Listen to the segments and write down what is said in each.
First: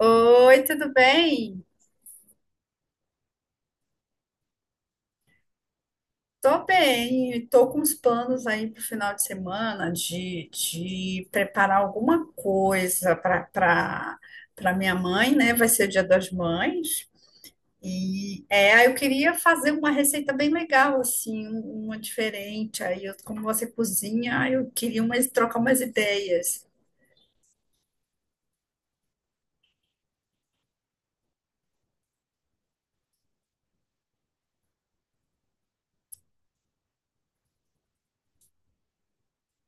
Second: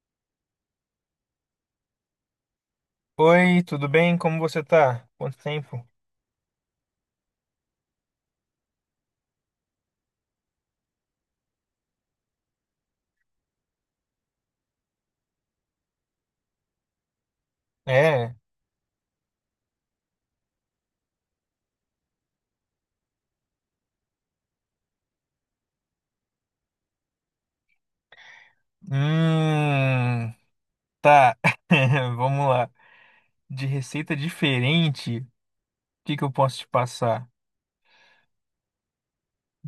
Oi, tudo bem? Oi, tudo bem? Como você tá? Quanto tempo? Tô bem, tô com uns planos aí pro final de semana de preparar alguma coisa para minha mãe, né? Vai ser o Dia das Mães. É. E é, aí eu queria fazer uma receita bem legal, assim, uma diferente. Aí, eu, como você cozinha, aí eu queria umas, trocar umas ideias. Hum, tá. Vamos lá. De receita diferente, o que que eu posso te passar?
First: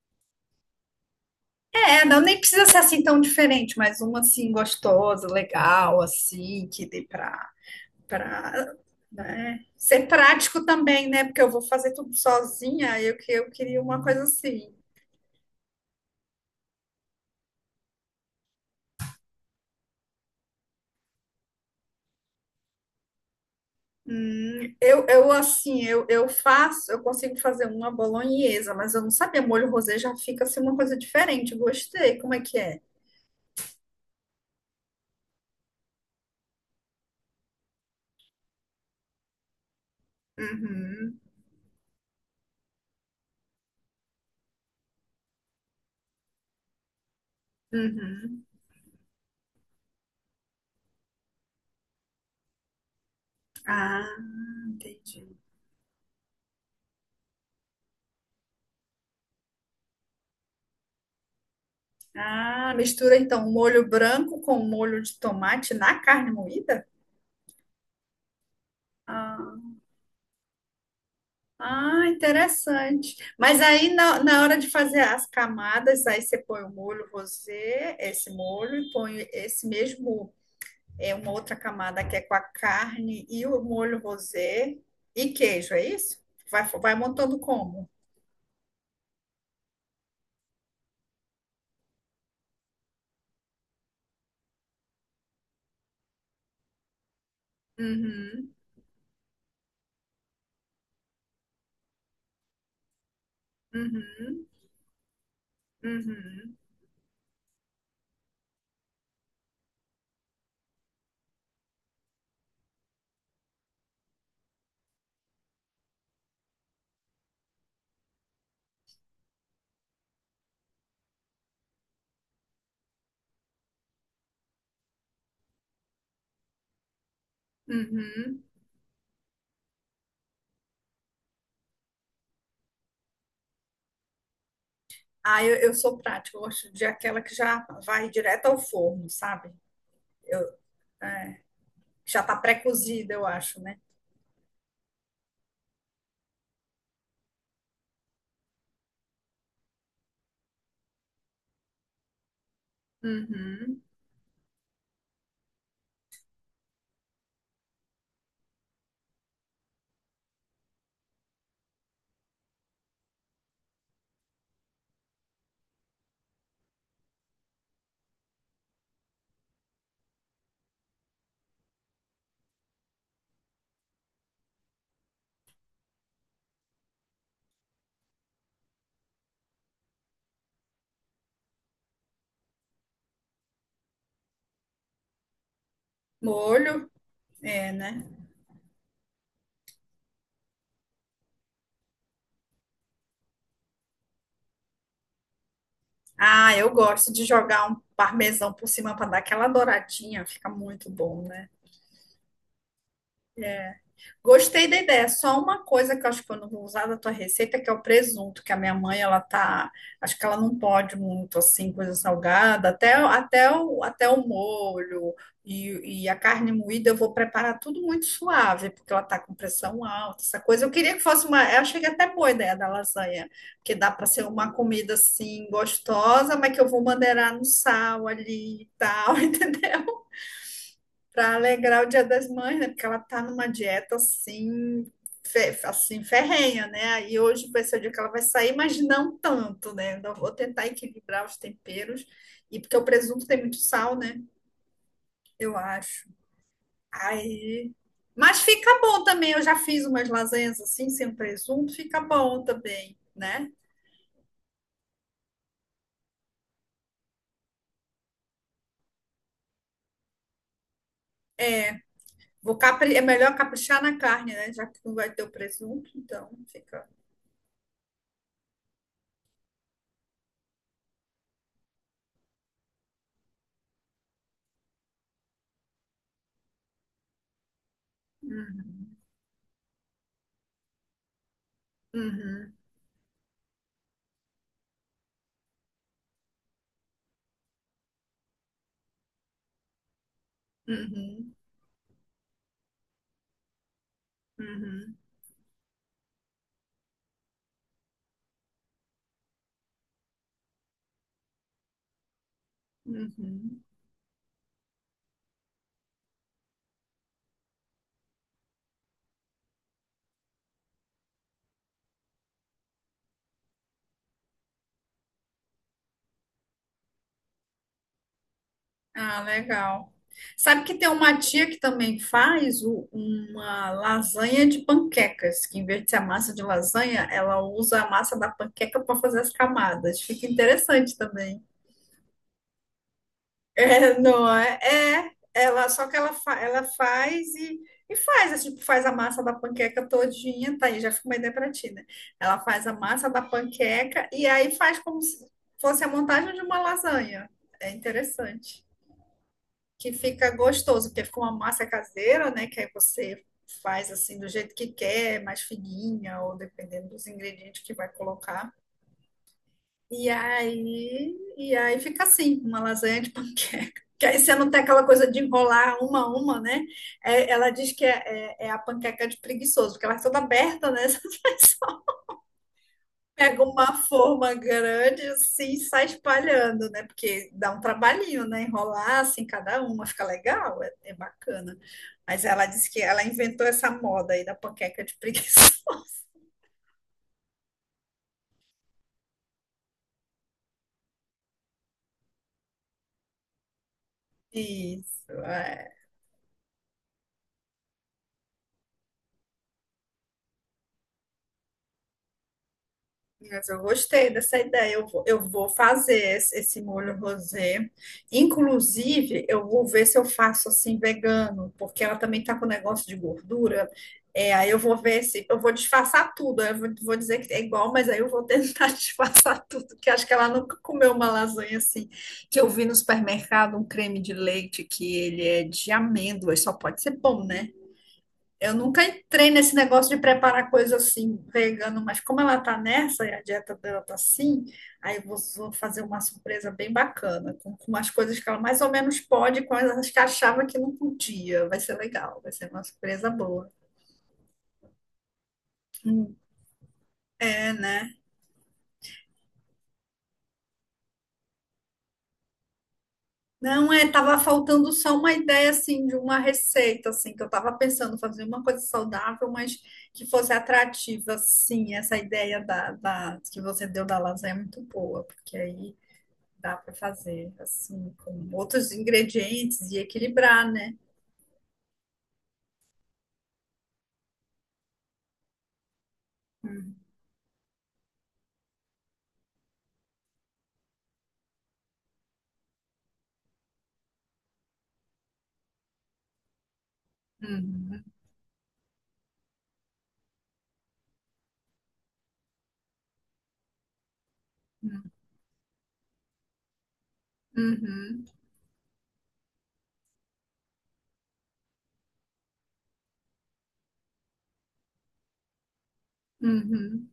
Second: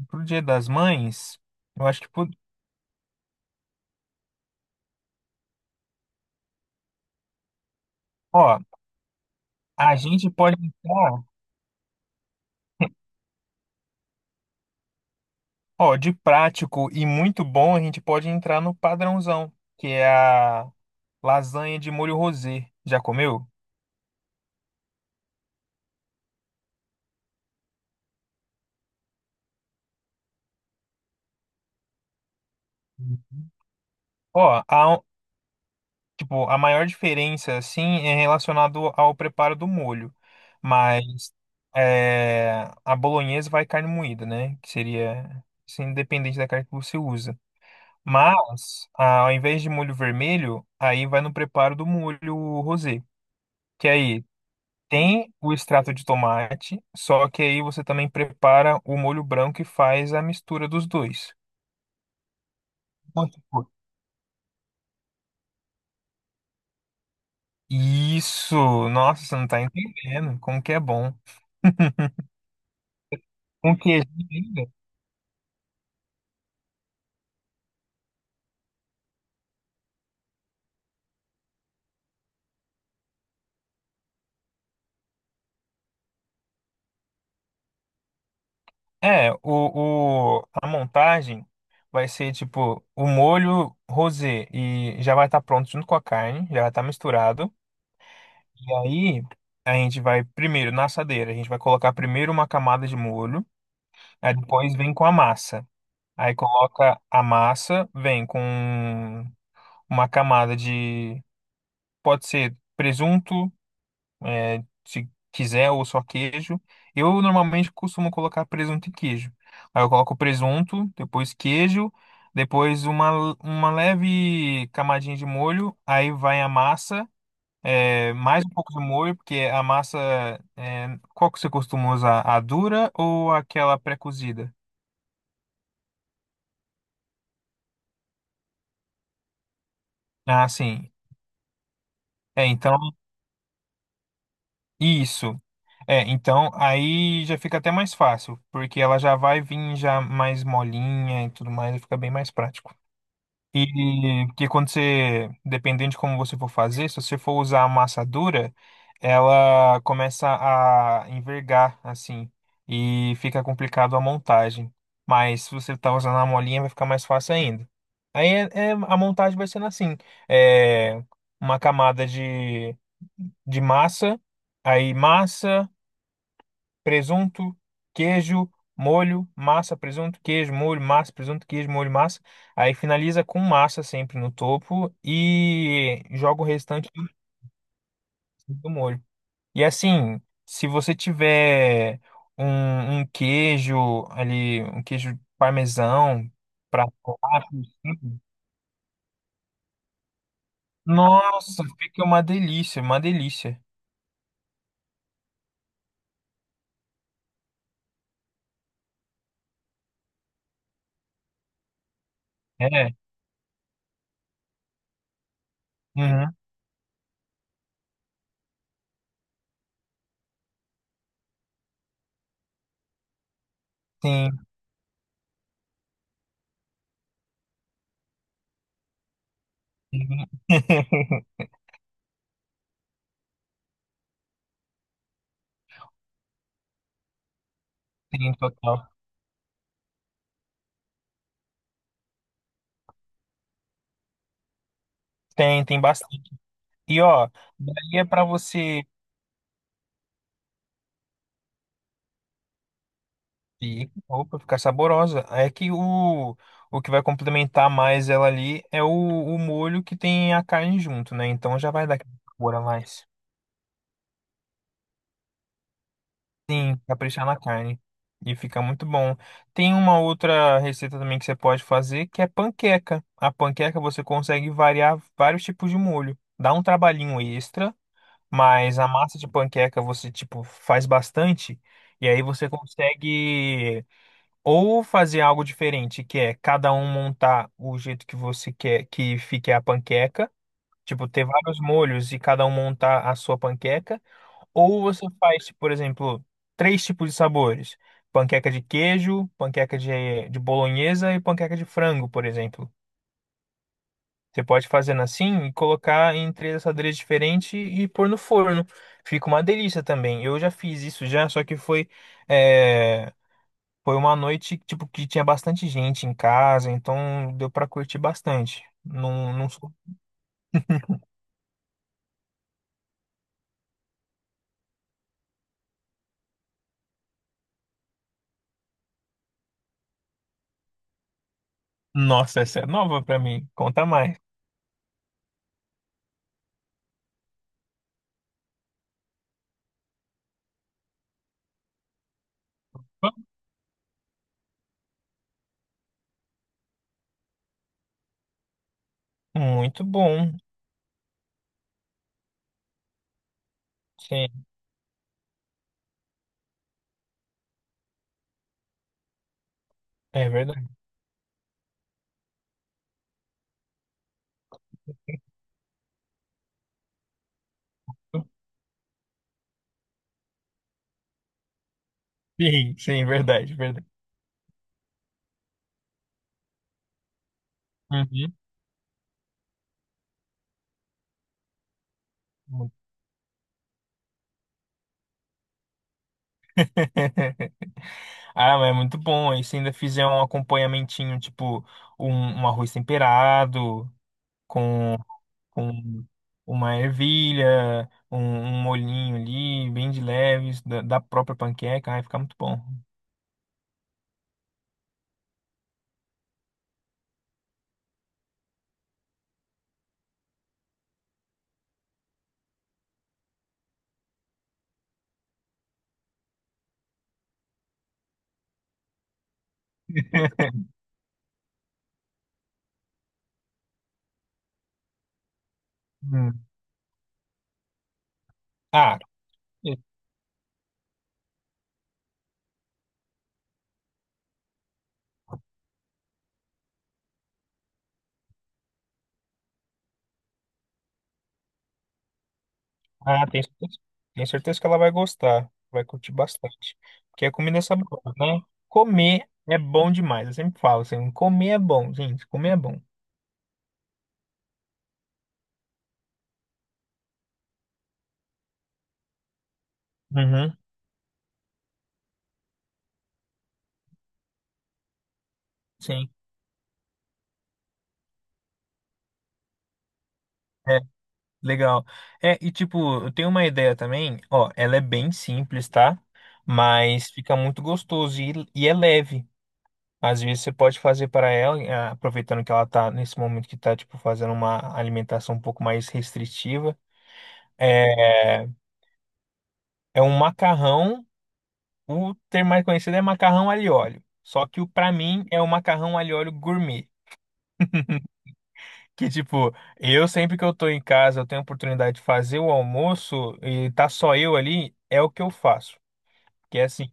Pro Dia das Mães, eu acho É, que, não, nem precisa ser assim tão diferente, mas uma assim gostosa, legal, assim, que dê para ó, Pra, né, a ser gente pode prático também, né? entrar, Porque eu vou fazer tudo sozinha, eu, eu queria uma coisa assim. ó, de prático e muito bom, a gente pode entrar no padrãozão, que é a lasanha de molho rosé. Já comeu? Eu assim, eu faço, eu consigo fazer uma bolonhesa, mas eu não sabia, molho rosé já fica assim uma coisa diferente. Gostei, como é que é? Ó, tipo, a maior diferença, assim, é relacionado ao preparo do molho. Uhum, Mas é, a bolonhesa vai carne moída, né? Que seria, assim, independente da carne que você usa. uhum. Mas, ah, ao invés de molho vermelho, aí vai no preparo do molho rosé. Que Ah, aí tem entendi. o extrato de tomate, só que aí você também prepara o molho branco e faz a mistura dos dois. Ah, mistura Então, então tipo, molho branco com molho de tomate na carne moída? isso! Nossa, você não tá Ah. entendendo como que é bom. Ah, interessante. Mas Com aí queijinho na hora de ainda? fazer as camadas, aí você põe o molho rosé, esse molho, e põe esse mesmo, é uma outra camada que é com a carne e o molho rosé e queijo, é isso? Vai montando como? É, a montagem vai ser tipo o molho rosé e já vai estar pronto junto com a carne, já vai estar misturado. Uhum, E aí a gente vai primeiro na assadeira, a gente vai colocar primeiro uma camada de molho, aí uhum, depois vem com a massa. Aí uhum, coloca a massa, vem com uma camada de, pode ser presunto, é, se quiser ou só queijo. Eu normalmente costumo colocar presunto e queijo. Aí eu coloco presunto, depois queijo, depois uma leve camadinha de molho, aí vai a massa, é, uhum. mais um pouco de molho, porque a massa, é, qual que você costuma usar? A dura ou aquela pré-cozida? Ah, eu sou prática, eu gosto de aquela que já vai direto ao forno, sabe? Eu, Ah, sim. é, já tá É, então, pré-cozida, eu acho, né? isso. É, então aí já fica até mais fácil, porque ela já vai vir já mais molinha e tudo mais, e fica bem mais prático. Uhum. E porque quando você, dependendo de como você for fazer, se você for usar a massa dura, ela começa a envergar assim e fica complicado a montagem. Mas se você tá usando a molinha, vai ficar mais fácil ainda. Aí a montagem vai sendo assim, é uma camada de, massa, aí massa presunto, queijo, molho, massa, presunto, queijo, molho, massa, presunto, queijo, molho, massa. Aí finaliza com massa sempre no topo e joga o Molho. restante tudo É, né? do molho. E assim, se você tiver um queijo ali, um queijo parmesão Ah, eu para gosto de jogar um parmesão por cima para dar aquela douradinha, fica muito bom, né? nossa, fica uma delícia, uma delícia. Gostei da ideia. Só uma coisa que eu acho que eu não vou usar da tua receita, que é o presunto, que a minha mãe, ela tá, acho que ela não pode muito assim, coisa salgada, É, até o, até o molho e a uhum, carne moída eu vou preparar tudo muito suave, porque ela tá com pressão alta, essa coisa. Eu queria que fosse uma, eu achei que até boa a ideia da lasanha, que dá para ser sim, uma comida assim gostosa, mas que eu vou maneirar no sal ali e tal, entendeu? sim, Para alegrar o Dia das Mães, né? Porque ela tá numa dieta assim, assim ferrenha, né? Aí hoje vai ser o dia que ela vai sim, sair, mas total. não tanto, né? Ainda vou tentar equilibrar os temperos. E porque o presunto tem muito sal, né? Eu Tem acho. bastante. E ó, Aí. daí é pra Mas fica você bom também. Eu já fiz umas lasanhas assim, sem presunto, fica bom também, né? Opa, ficar saborosa. É que o que vai complementar mais ela ali é o molho que tem a carne junto, né? Então já vai dar aquele sabor a É mais. melhor caprichar na carne, né? Já que não vai ter o presunto, então Sim, fica. caprichar na carne. E fica muito bom. Tem uma outra receita também que você pode fazer, que é panqueca. A panqueca você consegue variar vários tipos de molho. Dá um trabalhinho extra, mas a Uhum, massa de panqueca você, tipo, faz bastante. E aí você uhum, consegue. Ou fazer algo diferente, que é cada um montar o jeito que você quer que fique a panqueca, tipo, ter uhum, vários molhos e cada um montar a sua panqueca. Ou uhum, você faz, tipo, por exemplo, três tipos de sabores: panqueca de queijo, panqueca de bolonhesa e panqueca de frango, por exemplo. uhum. Você pode fazer assim e colocar em três assadeiras diferentes e pôr no forno. Fica uma delícia também. Eu já fiz isso já, só que eh, foi uma noite, tipo, que tinha bastante gente em casa, então deu pra curtir bastante. Ah, Não, não. Legal. Sabe que tem uma tia que também faz uma lasanha de panquecas, que em vez de ser a massa de lasanha, ela usa a massa da panqueca para fazer as camadas. Fica interessante também. Nossa, essa é nova pra mim. Conta É, mais. não é? É, ela, só que ela, ela faz e faz, assim, tipo, faz a massa da panqueca todinha, tá aí, já fica uma ideia pra ti, né? Ela faz a massa da panqueca e aí faz como se fosse a montagem de uma lasanha. É interessante. Muito Que fica bom. gostoso, porque fica uma massa caseira, né? Que aí você faz assim do Sim, jeito que quer, mais fininha, ou dependendo dos ingredientes que vai colocar. É verdade. E aí fica assim, uma lasanha de panqueca. Que aí você não tem aquela coisa de enrolar uma a uma, né? É, ela diz que é, é a panqueca de preguiçoso, porque ela é toda aberta, né? Sim, sim, Pega verdade, uma verdade. forma grande assim e sai espalhando, né? Porque dá um trabalhinho, Uhum. né? Enrolar assim cada uma, fica legal, é, é bacana. Mas ela disse Muito. que ela inventou essa moda aí da panqueca de preguiçoso. Ah, mas é muito bom. E se ainda fizer um acompanhamentinho, tipo um, um arroz temperado com, Isso, é. com uma ervilha, um molhinho ali, bem de leves, da própria panqueca, vai ficar muito bom. Mas eu gostei dessa ideia. Eu vou fazer esse molho rosé. Inclusive, eu vou ver se eu faço assim vegano, porque ela também tá com negócio de gordura. É, aí eu vou ver se eu vou disfarçar tudo. Aí eu vou, vou dizer que é igual, mas aí eu vou tentar disfarçar tudo, que acho que ela nunca comeu uma lasanha assim. Que eu vi no supermercado um creme de leite que ele é de amêndoas, Hum. só pode ser bom, né? Eu nunca Ah, entrei nesse e- negócio de preparar coisa assim, vegano, mas como ela tá nessa e a dieta dela tá assim, aí eu vou, vou fazer uma surpresa bem bacana, com umas coisas que ela mais ou menos pode, com as que achava que não podia. Vai ser legal, vai ser uma surpresa ah, tem boa. certeza, tenho certeza que ela vai gostar, vai curtir Hum, bastante. Porque a É, comida é né? saborosa, né? Comer é bom demais, eu sempre falo assim, comer é bom, gente, comer é bom. Não, é, tava faltando só uma ideia, assim, de uma receita, assim, que eu tava pensando fazer uma coisa saudável, mas que fosse Uhum, atrativa, sim, essa ideia que você deu da lasanha é muito boa, porque aí sim, dá para fazer assim, com outros ingredientes e equilibrar, né? é, legal. É, e tipo, eu tenho uma ideia também, ó, ela é bem simples, tá? Uhum, Mas fica muito gostoso e é leve. Às vezes você pode fazer para ela, eh, aproveitando que ela tá nesse momento que tá, tipo, fazendo uma alimentação um pouco mais restritiva. uhum, É um macarrão. O termo mais conhecido é macarrão alho e óleo. Só que o para mim é o macarrão alho e óleo gourmet. uhum, Que tipo, eu sempre que eu tô em casa, eu tenho a oportunidade de fazer o almoço e tá só eu ali, é o que eu faço. Que é uhum, assim,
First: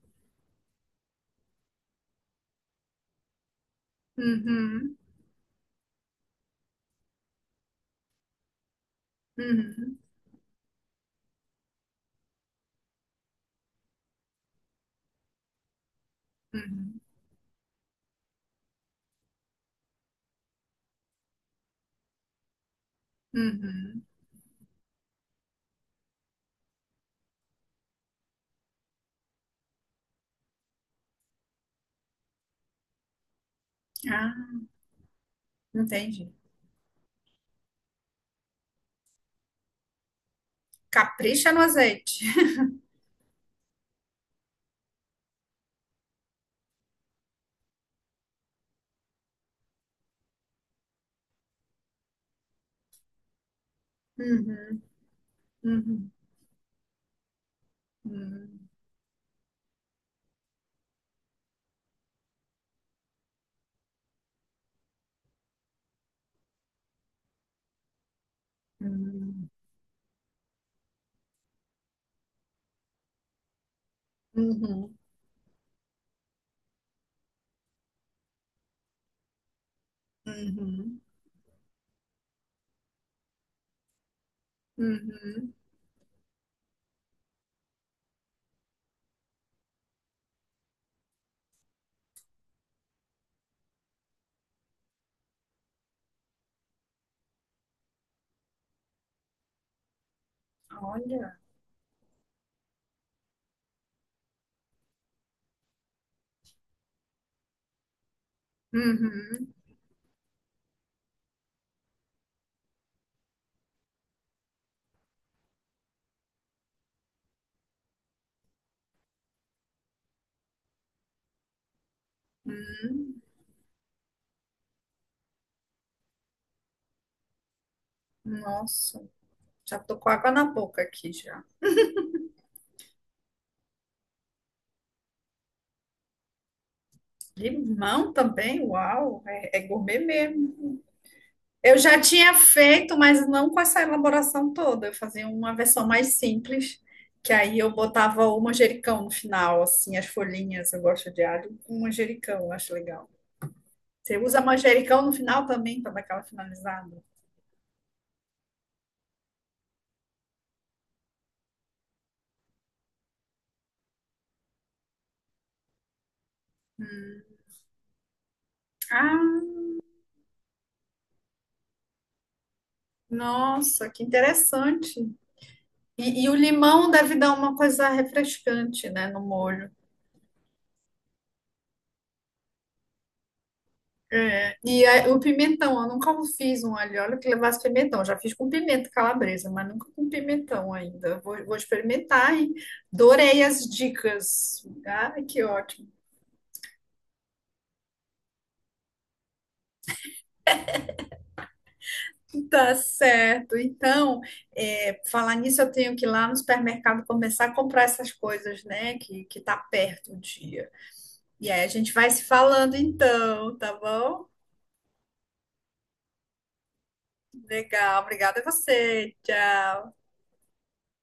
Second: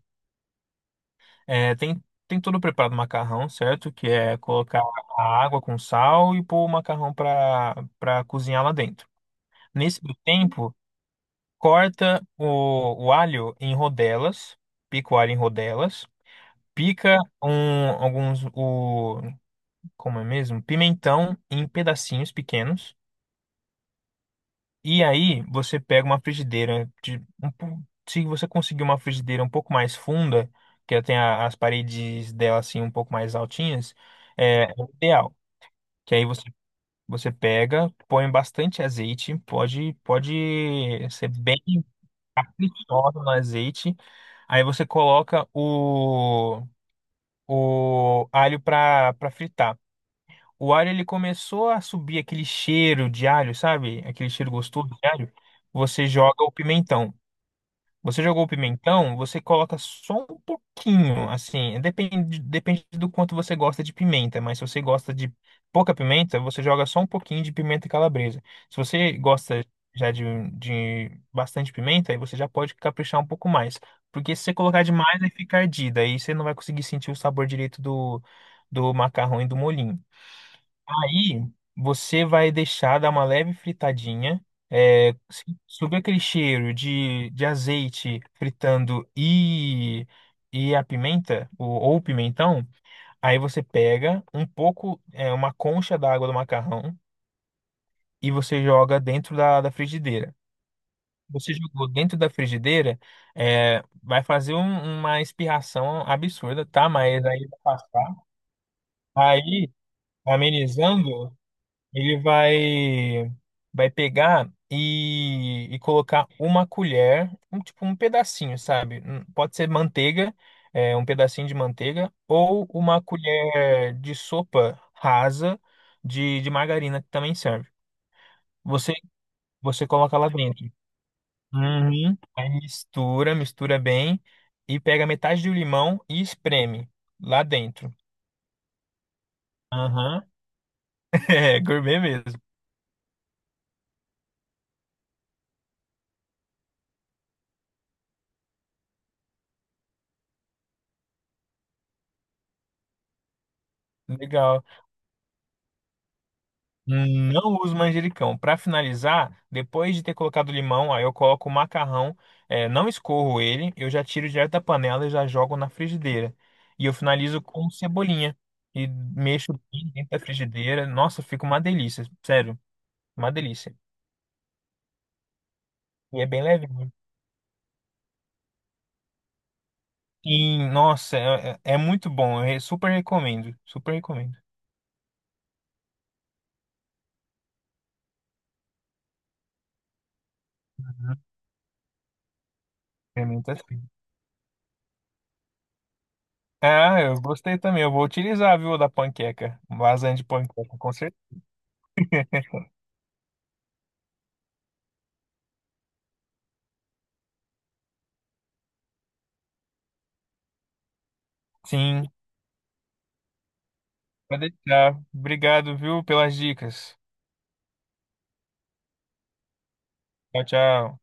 é, tem tudo preparado o macarrão, certo? Que é colocar uhum, a água com sal e pôr o macarrão para cozinhar lá dentro. uhum, Nesse meio tempo, corta o alho em rodelas, pica o alho em rodelas, uhum, pica um, alguns o. Como é mesmo? Pimentão em pedacinhos pequenos. uhum. E aí você pega uma frigideira de um se você conseguir uma frigideira um pouco mais funda, que ela tem as paredes dela assim um pouco mais altinhas, Ah, é, é o ideal. Que aí entendi. você você pega, põe bastante azeite, pode ser Capricha bem no azeite. fritada no azeite. Aí você coloca o alho para fritar. O alho ele começou a subir aquele cheiro de alho, sabe? Aquele cheiro Uhum, gostoso de alho. Você uhum, joga o pimentão. Você jogou o uhum, pimentão, você coloca só um pouquinho, assim, depende, depende do quanto você gosta de pimenta, mas se você gosta de pouca pimenta, você joga só um pouquinho de pimenta calabresa. Se você uhum, gosta já de, bastante pimenta, aí você já pode caprichar um pouco mais. Porque se você colocar uhum, demais, aí fica ardida, aí você não vai conseguir sentir o sabor direito do, macarrão e do molhinho. uhum, Aí você vai deixar dar uma leve fritadinha. É, uhum. subir aquele cheiro de, azeite fritando e a pimenta, ou, o pimentão. Aí você pega um pouco, é, uma concha d'água do macarrão e você joga dentro da, frigideira. Olha. Você jogou dentro da frigideira, é, vai fazer uma espirração absurda, tá? Mas aí vai passar. Uhum, Aí, amenizando. Ele vai pegar e colocar uma colher, um tipo um pedacinho, sabe? Pode ser manteiga, é, um pedacinho de manteiga, ou uma uhum. colher de sopa rasa de margarina que também serve. Você Nossa, já você tô com coloca lá água na dentro. boca aqui já. Uhum. Aí mistura, mistura bem e pega metade do limão e espreme lá dentro. Limão também, uau, é, é gourmet Aham. mesmo. É, Eu gourmet já tinha mesmo. feito, mas não com essa elaboração toda. Eu fazia uma versão mais simples, que aí eu botava o manjericão no final, assim, as folhinhas. Eu gosto de alho com manjericão, eu acho legal. Você usa Legal. manjericão no final também para dar aquela finalizada. Não uso manjericão. Para finalizar, depois de ter colocado o limão, aí eu coloco o macarrão, é, não escorro ele, eu já tiro direto da panela e já jogo na frigideira. E eu finalizo com cebolinha e mexo Ah, bem dentro da frigideira. Nossa, fica uma delícia, sério, uma delícia. nossa, que interessante. E é E o bem limão levinho. deve dar uma coisa refrescante, né, no molho. E nossa, é, é muito bom. Eu super recomendo, super recomendo. É, e aí, o pimentão, eu nunca fiz um alho e óleo que levasse pimentão. Já fiz com pimenta calabresa, mas nunca com pimentão Uhum. ainda. Vou experimentar e adorei Experimenta as assim. dicas. Ai, que ótimo. Ah, eu gostei também. Eu vou utilizar, viu, da panqueca. Lasanha de panqueca, com certeza. Tá certo. Então, é, falar nisso, eu tenho que ir lá no supermercado começar a comprar essas coisas, né? Que tá perto o dia. E aí a gente vai Sim. se falando então, tá bom? Pode deixar. Obrigado, viu, pelas dicas. Legal. Obrigada a você. Tchau. Tchau, tchau.